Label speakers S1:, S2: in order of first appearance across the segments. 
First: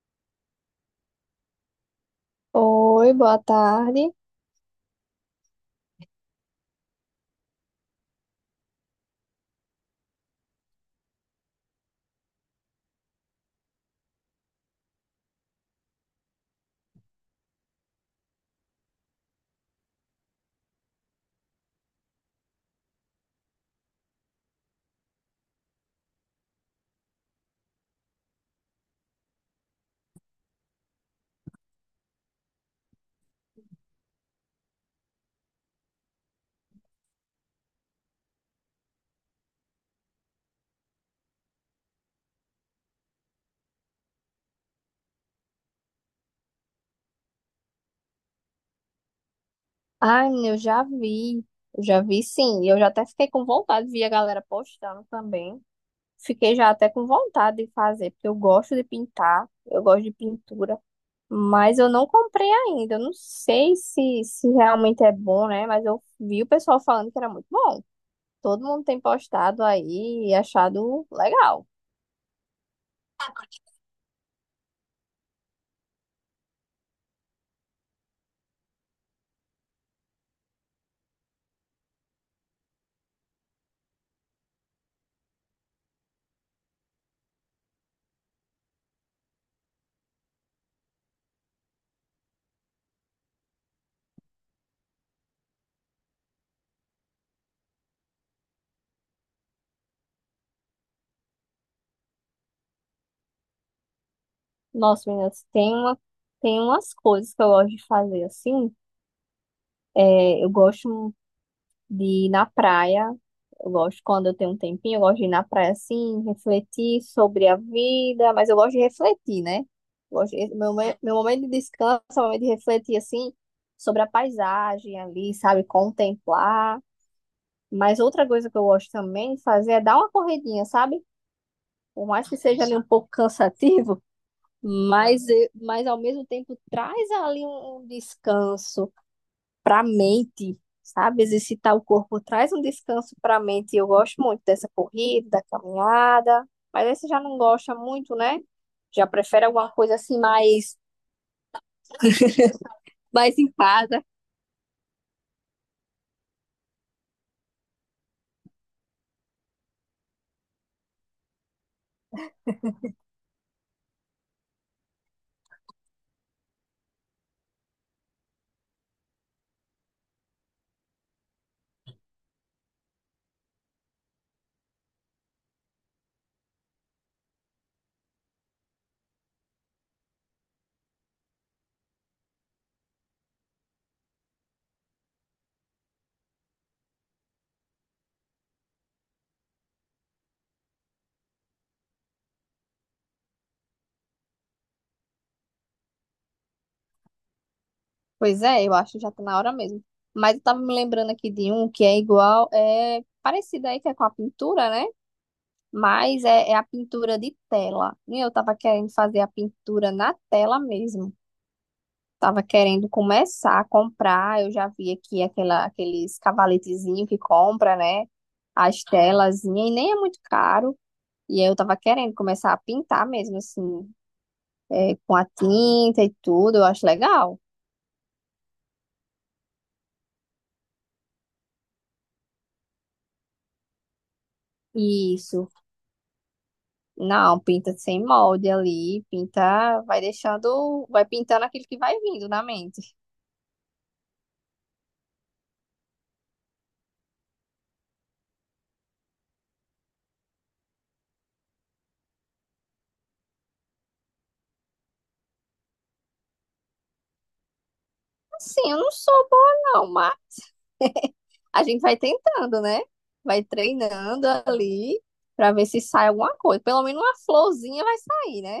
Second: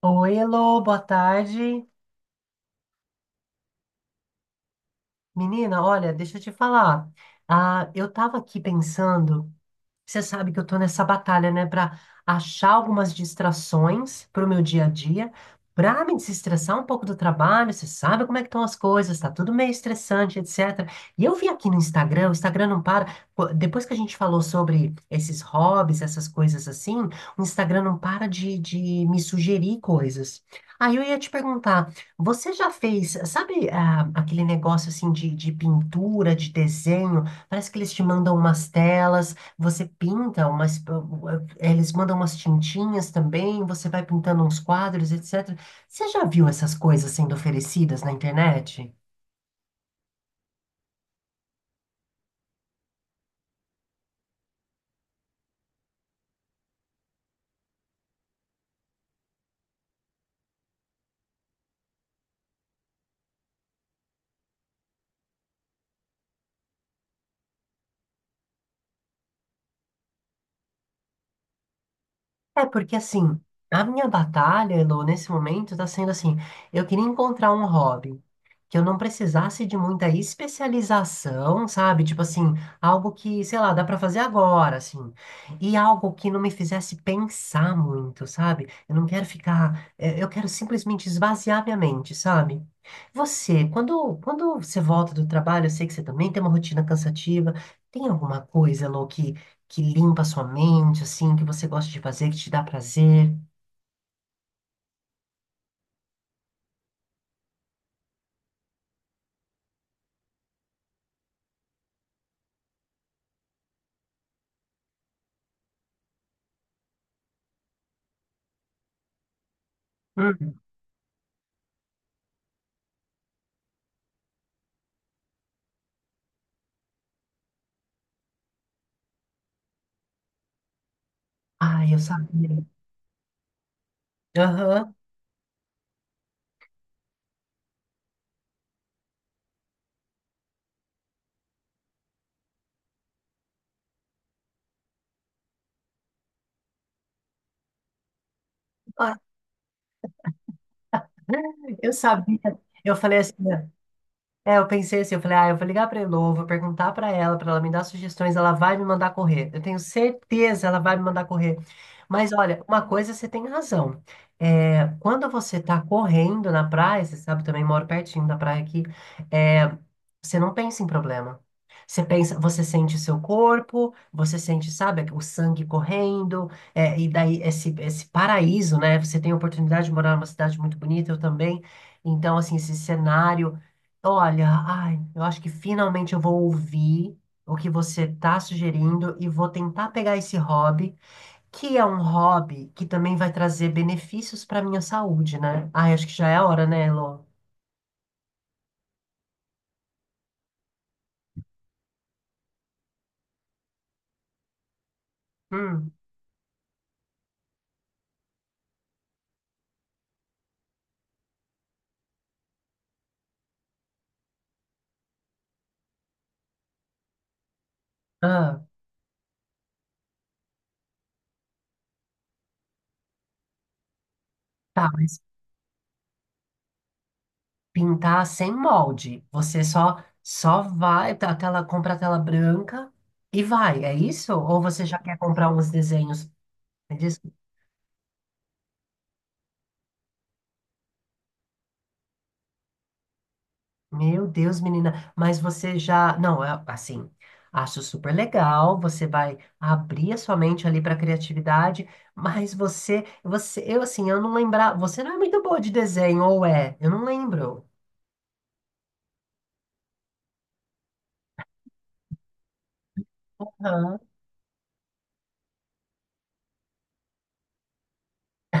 S1: Oi, Elô, boa tarde.
S2: Oi, boa tarde.
S1: Menina, olha, deixa eu te falar. Ah, eu tava aqui pensando. Você sabe que eu tô nessa batalha, né, para achar algumas distrações para o meu dia a dia, para me desestressar um pouco do trabalho. Você sabe como é que estão as coisas, tá tudo meio estressante, etc. E eu vi aqui no Instagram, o Instagram não para. Pô, depois que a gente falou sobre esses hobbies, essas coisas assim, o Instagram não para de me sugerir coisas. Aí eu ia te perguntar, você já fez, sabe, ah, aquele negócio assim de pintura, de desenho? Parece que eles te mandam umas telas. Você pinta umas. Eles mandam umas tintinhas também, você vai pintando uns quadros, etc. Você já viu essas coisas sendo oferecidas na internet?
S2: Ai, menina, eu já vi sim, e eu já até fiquei com vontade, vi a galera postando também. Fiquei já até com vontade de fazer, porque eu gosto de pintar, eu gosto de pintura, mas eu não comprei ainda. Eu não sei se realmente é bom, né? Mas eu vi o pessoal falando que era muito bom. Todo mundo tem postado aí e achado legal.
S1: É porque assim, a minha batalha, Elo, nesse momento tá sendo assim, eu queria encontrar um hobby que eu não precisasse de muita especialização, sabe? Tipo assim, algo que, sei lá, dá pra fazer agora, assim. E algo que não me fizesse pensar muito, sabe? Eu não quero ficar, é, eu quero simplesmente esvaziar minha mente, sabe? Você, quando você volta do trabalho, eu sei que você também tem uma rotina cansativa. Tem alguma coisa, Elo, que limpa a sua mente, assim, que você gosta de fazer, que te dá prazer?
S2: Nossa, meninas, tem umas coisas que eu gosto de fazer assim. É, eu gosto de ir na praia. Eu gosto quando eu tenho um tempinho, eu gosto de ir na praia assim, refletir sobre a vida, mas eu gosto de refletir, né? Eu Gosto de-
S1: Hum.
S2: meu, me- meu momento de descanso é o momento de refletir assim sobre a paisagem ali, sabe? Contemplar. Mas outra coisa que eu gosto também de fazer é dar uma corridinha, sabe?
S1: Ai, eu
S2: Por mais que
S1: sabia.
S2: seja ali um pouco cansativo,
S1: Aham.
S2: mas ao mesmo tempo traz ali um descanso para a mente, sabe? Exercitar o corpo traz um descanso para a mente. Eu gosto muito dessa corrida, da caminhada, mas aí você já não gosta muito, né? Já
S1: Ah,
S2: prefere alguma coisa assim mais,
S1: eu sabia. Eu falei assim.
S2: mais em casa.
S1: É, eu pensei assim, eu falei, ah, eu vou ligar pra Elô, vou perguntar pra ela me dar sugestões, ela vai me mandar correr. Eu tenho certeza, ela vai me mandar correr. Mas olha, uma coisa você tem razão. É, quando você tá correndo na praia, você sabe, eu também moro pertinho da praia aqui, é, você não pensa em problema. Você pensa, você sente o seu corpo, você sente, sabe, o sangue correndo, é, e daí esse paraíso, né? Você tem a oportunidade de morar numa cidade muito bonita, eu também. Então, assim, esse cenário. Olha, ai, eu acho que finalmente eu vou ouvir o que você está sugerindo e vou tentar pegar esse hobby, que é um hobby que também vai trazer benefícios para minha saúde, né? Ai, acho que já é a hora, né, Elô?
S2: Pois é, eu acho que já tá na hora mesmo. Mas eu tava me lembrando aqui de um que é igual, é parecido aí que é com a pintura, né?
S1: Hum,
S2: Mas é a pintura de tela. E eu tava querendo fazer a pintura na tela mesmo. Tava querendo começar a comprar. Eu já vi aqui aqueles cavaletezinhos que compra, né?
S1: ah,
S2: As telazinhas, e nem é muito caro. E aí eu tava querendo começar a pintar mesmo, assim,
S1: tá,
S2: com
S1: mas
S2: a tinta e tudo. Eu acho legal.
S1: pintar sem molde. Você só vai, tá, a tela, compra a tela branca e vai, é isso? Ou você já quer
S2: Isso.
S1: comprar uns desenhos?
S2: Não, pinta sem molde ali, pinta, vai deixando, vai pintando aquilo que vai vindo na mente.
S1: Meu Deus, menina, mas você já. Não, é assim, acho super legal. Você vai abrir a sua mente ali para criatividade, mas eu assim, eu não lembrar. Você não é muito boa de desenho, ou é? Eu não lembro.
S2: Assim, eu não sou boa não. A gente vai tentando, né? Vai treinando ali para ver se sai alguma coisa. Pelo menos uma florzinha vai sair, né?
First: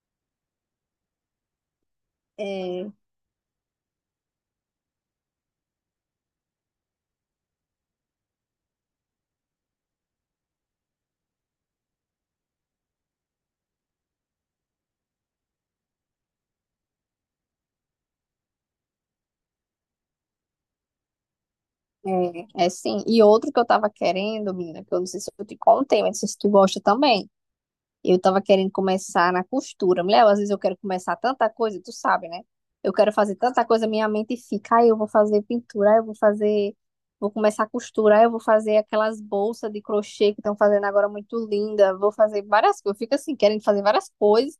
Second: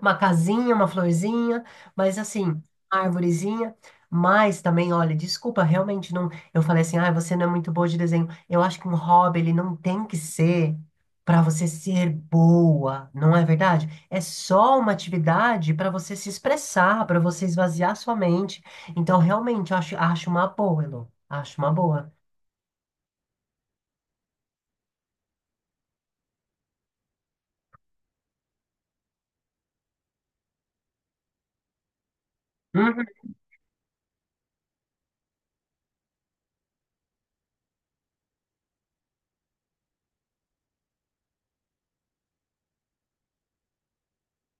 S1: Uma casinha, uma florzinha, mas assim,
S2: É,
S1: árvorezinha. Mas também, olha, desculpa, realmente não. Eu falei assim, ah, você não é muito boa de desenho. Eu acho que um hobby, ele não tem que ser para você ser boa, não é verdade? É só uma atividade para você se expressar, para você esvaziar sua mente. Então, realmente, eu acho, acho uma boa, Elô. Acho uma boa.
S2: é sim. E outro que eu tava querendo, menina, que eu não sei se eu te contei, mas não sei se tu gosta também. Eu tava querendo começar na costura. Mulher, às vezes eu quero começar tanta coisa, tu sabe, né? Eu
S1: Uhum.
S2: quero fazer tanta coisa, minha mente fica, ah, eu vou fazer pintura, vou começar a costura, ah, eu vou fazer aquelas bolsas de crochê que estão fazendo agora muito linda, vou fazer várias coisas. Eu fico assim, querendo fazer várias coisas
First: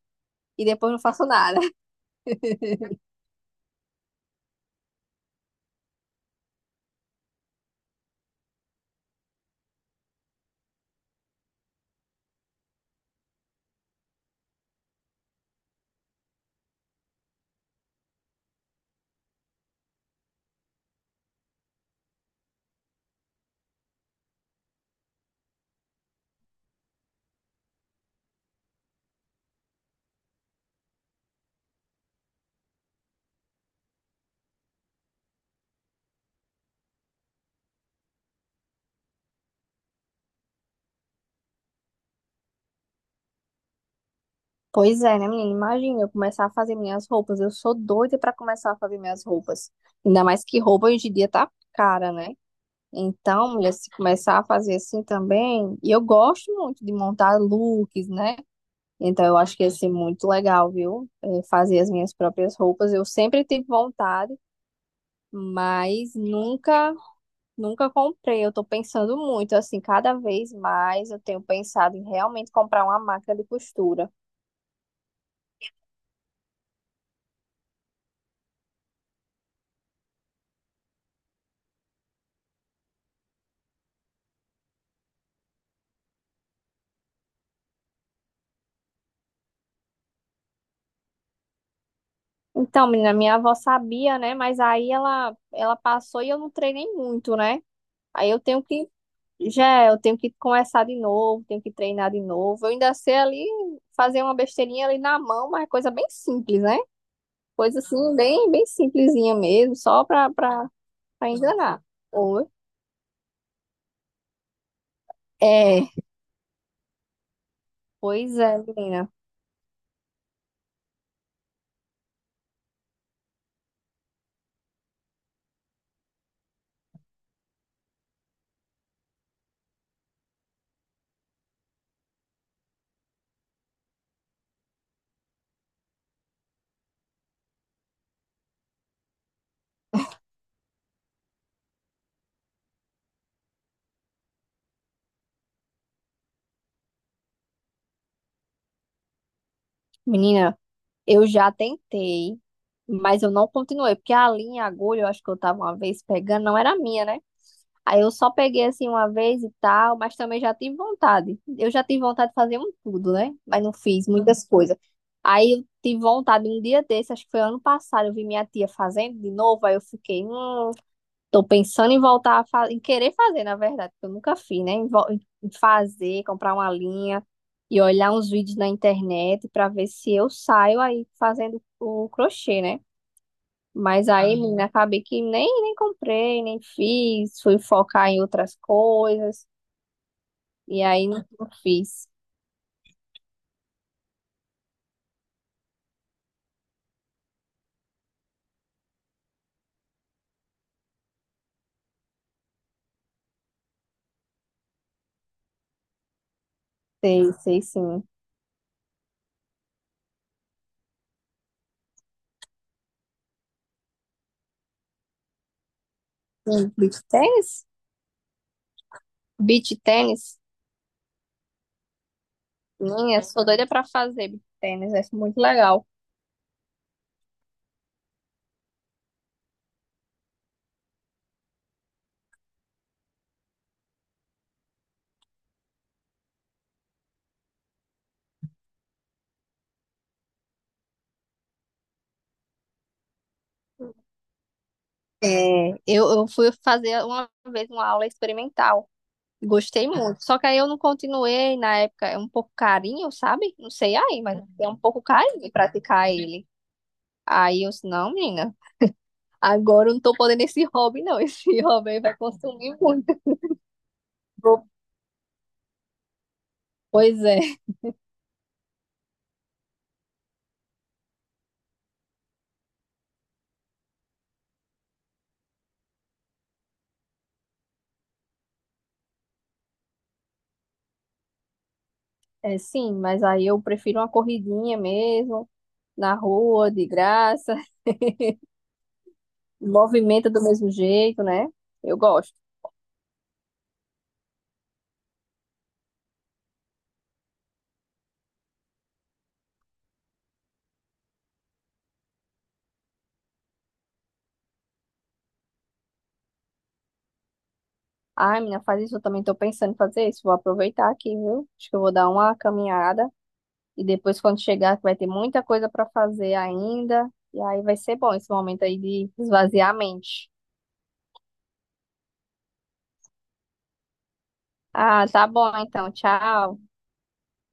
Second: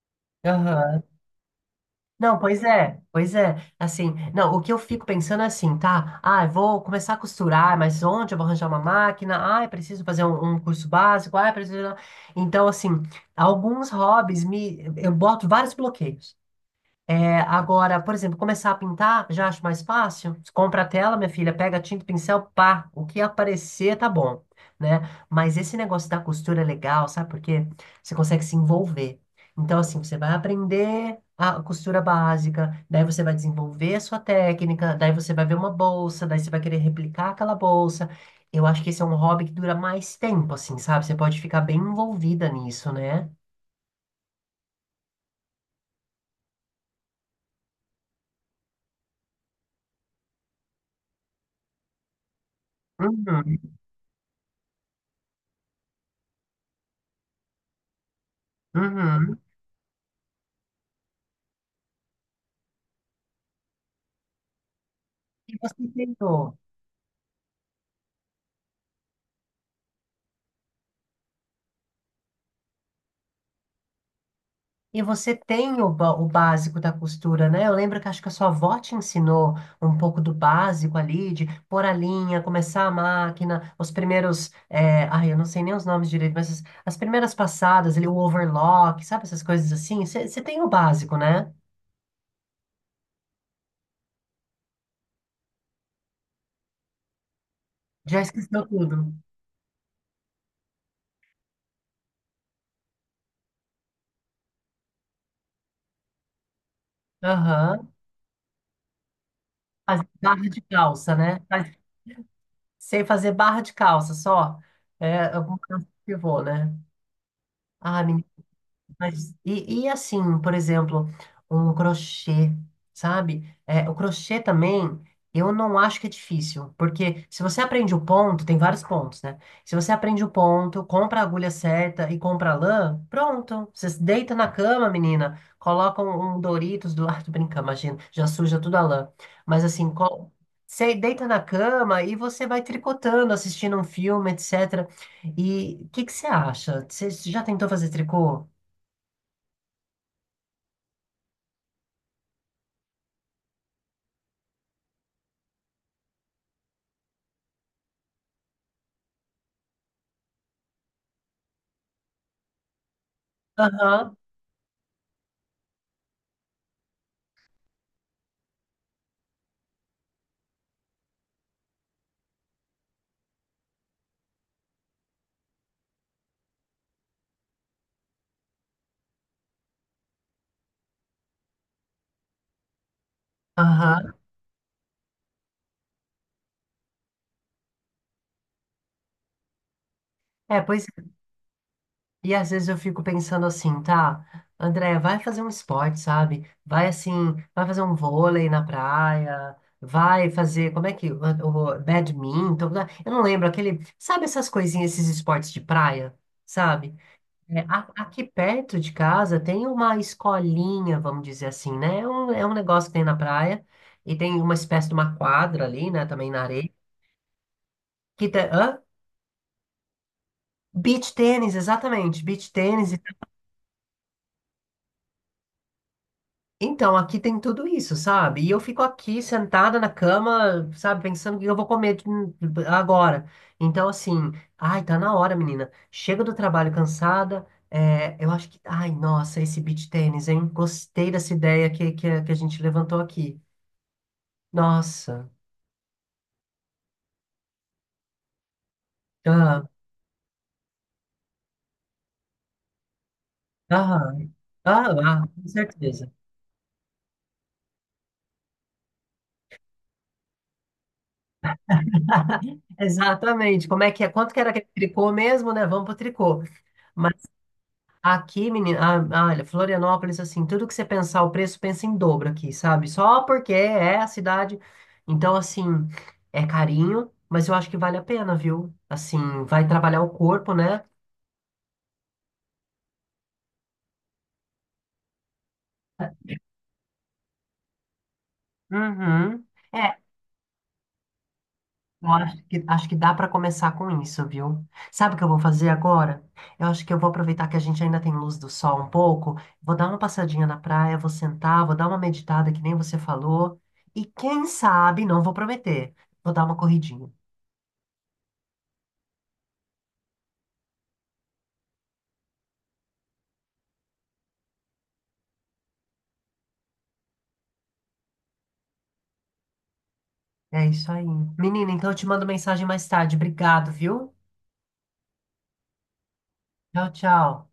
S2: e depois não
S1: Aham.
S2: faço nada.
S1: Não, pois é, pois é. Assim, não, o que eu fico pensando é assim, tá? Ah, eu vou começar a costurar, mas onde eu vou arranjar uma máquina? Ah, eu preciso fazer um curso básico. Ah, eu preciso. Então, assim, alguns hobbies me, eu boto vários bloqueios. É, agora, por exemplo, começar a pintar, já acho mais fácil. Você compra a tela, minha filha, pega tinta, pincel, pá, o que aparecer tá bom, né? Mas esse negócio da costura é legal, sabe por quê? Você consegue se envolver. Então, assim, você vai aprender a costura básica, daí você vai desenvolver a sua técnica, daí você vai ver uma bolsa, daí você vai querer replicar aquela bolsa. Eu acho que esse é um hobby que dura mais tempo, assim, sabe? Você pode ficar bem envolvida nisso, né?
S2: Pois é, né, menina? Imagina eu começar a fazer minhas roupas. Eu sou doida pra começar a fazer minhas roupas. Ainda mais que roupa hoje em dia tá cara, né? Então,
S1: Uhum,
S2: mulher, se começar a fazer assim também, e eu gosto muito de montar looks, né? Então, eu
S1: uhum.
S2: acho que ia ser muito legal, viu? É, fazer as minhas próprias roupas. Eu sempre tive vontade,
S1: E você
S2: mas
S1: tentou?
S2: nunca, nunca comprei. Eu tô pensando muito, assim, cada vez mais eu tenho pensado em realmente comprar uma máquina de costura.
S1: E você tem o, ba- o básico da costura, né? Eu lembro que acho que a sua avó te ensinou um pouco do básico ali, de pôr a linha, começar a máquina, os primeiros. Ai, eu não sei nem os nomes direito, mas as primeiras passadas, ali, o overlock, sabe? Essas coisas assim. Você tem o básico, né?
S2: Então, menina, minha avó sabia, né? Mas aí ela passou e eu não treinei muito, né?
S1: Já
S2: Aí eu tenho
S1: esqueceu
S2: que
S1: tudo.
S2: Já, eu tenho que começar de novo, tenho que treinar de novo. Eu ainda sei ali fazer uma besteirinha ali na mão, mas é coisa bem simples, né? Coisa
S1: Aham.
S2: assim, bem simplesinha mesmo,
S1: Faz
S2: só
S1: barra de calça,
S2: pra
S1: né? Faz-
S2: enganar. Ou-
S1: sei fazer barra de calça só. É,
S2: É,
S1: eu vou, né? Ah,
S2: pois é, menina.
S1: mas, e assim, por exemplo, um crochê, sabe? É, o crochê também, eu não acho que é difícil, porque se você aprende o ponto, tem vários pontos, né? Se você aprende o ponto, compra a agulha certa e compra a lã, pronto. Você se deita na cama, menina, coloca um Doritos do lado, brinca, imagina, já suja tudo a lã. Mas assim, co- você deita na cama e você vai tricotando, assistindo um filme, etc. E o que que você acha? Você já tentou fazer tricô?
S2: Menina, eu já tentei, mas eu não continuei, porque a linha, agulha, eu acho que eu tava uma vez pegando, não era minha, né? Aí eu só peguei assim uma vez e tal, mas também já tive vontade. Eu já tive vontade de fazer um tudo, né? Mas não fiz
S1: Aham,
S2: muitas coisas. Aí eu tive vontade um dia desse, acho que foi ano passado, eu vi minha tia fazendo de novo, aí eu fiquei, tô pensando em voltar a fazer, em querer fazer, na verdade, porque eu nunca fiz, né? Em fazer, comprar uma linha e olhar uns vídeos na internet pra ver se eu saio aí fazendo o crochê, né? Mas
S1: aham.
S2: aí, ah, menina, acabei que nem comprei, nem fiz, fui focar em outras coisas,
S1: É,
S2: e
S1: pois,
S2: aí
S1: é.
S2: não fiz.
S1: E às vezes eu fico pensando assim, tá, André, vai fazer um esporte, sabe? Vai assim, vai fazer um vôlei na praia, vai fazer, como é que, o badminton, né? Eu não lembro, aquele, sabe essas coisinhas, esses esportes de praia, sabe?
S2: Sei,
S1: É,
S2: sei
S1: a-
S2: sim.
S1: aqui perto de casa tem uma escolinha, vamos dizer assim, né? É um negócio que tem na praia, e tem uma espécie de uma quadra ali, né, também na areia,
S2: Sim, beach tênis?
S1: que tem, hã?
S2: Beach tênis?
S1: Beach tênis, exatamente. Beach tênis.
S2: Minha, sou doida pra fazer beach tênis, é muito legal.
S1: Então, aqui tem tudo isso, sabe? E eu fico aqui sentada na cama, sabe, pensando o que eu vou comer agora. Então, assim, ai, tá na hora, menina. Chega do trabalho cansada. É, eu acho que. Ai, nossa, esse beach tênis, hein? Gostei dessa ideia a que a gente levantou aqui. Nossa.
S2: É, eu fui fazer uma vez uma aula experimental,
S1: Ah,
S2: gostei muito, só que aí eu não continuei na época, é um pouco carinho, sabe? Não sei
S1: ah,
S2: aí, mas é um
S1: ah,
S2: pouco
S1: ah, com
S2: carinho
S1: certeza.
S2: praticar ele. Aí eu disse, não, menina. Agora eu não tô podendo esse hobby, não. Esse hobby aí vai consumir muito.
S1: Exatamente. Como é que é? Quanto que era aquele
S2: Vou-
S1: tricô mesmo, né? Vamos pro tricô.
S2: Pois é.
S1: Aqui, menina, ah, ah, olha, Florianópolis, assim, tudo que você pensar o preço, pensa em dobro aqui, sabe? Só porque é a cidade. Então, assim, é carinho, mas eu acho que vale a pena, viu? Assim, vai trabalhar o corpo, né?
S2: É, sim, mas aí eu prefiro uma corridinha mesmo, na rua, de graça,
S1: Uhum. É,
S2: movimenta do mesmo jeito, né? Eu
S1: eu
S2: gosto.
S1: acho que dá para começar com isso, viu? Sabe o que eu vou fazer agora? Eu acho que eu vou aproveitar que a gente ainda tem luz do sol um pouco, vou dar uma passadinha na praia, vou sentar, vou dar uma meditada, que nem você falou, e quem sabe, não vou prometer, vou dar uma corridinha.
S2: Ai, menina, faz isso, eu também tô pensando em fazer isso. Vou aproveitar aqui, viu? Acho que eu vou dar uma caminhada e depois quando chegar que vai ter muita coisa pra fazer ainda. E aí vai ser bom esse momento aí de esvaziar a mente.
S1: É isso aí. Menina, então eu te mando mensagem mais tarde. Obrigado, viu?
S2: Ah, tá bom então. Tchau.
S1: Tchau, tchau.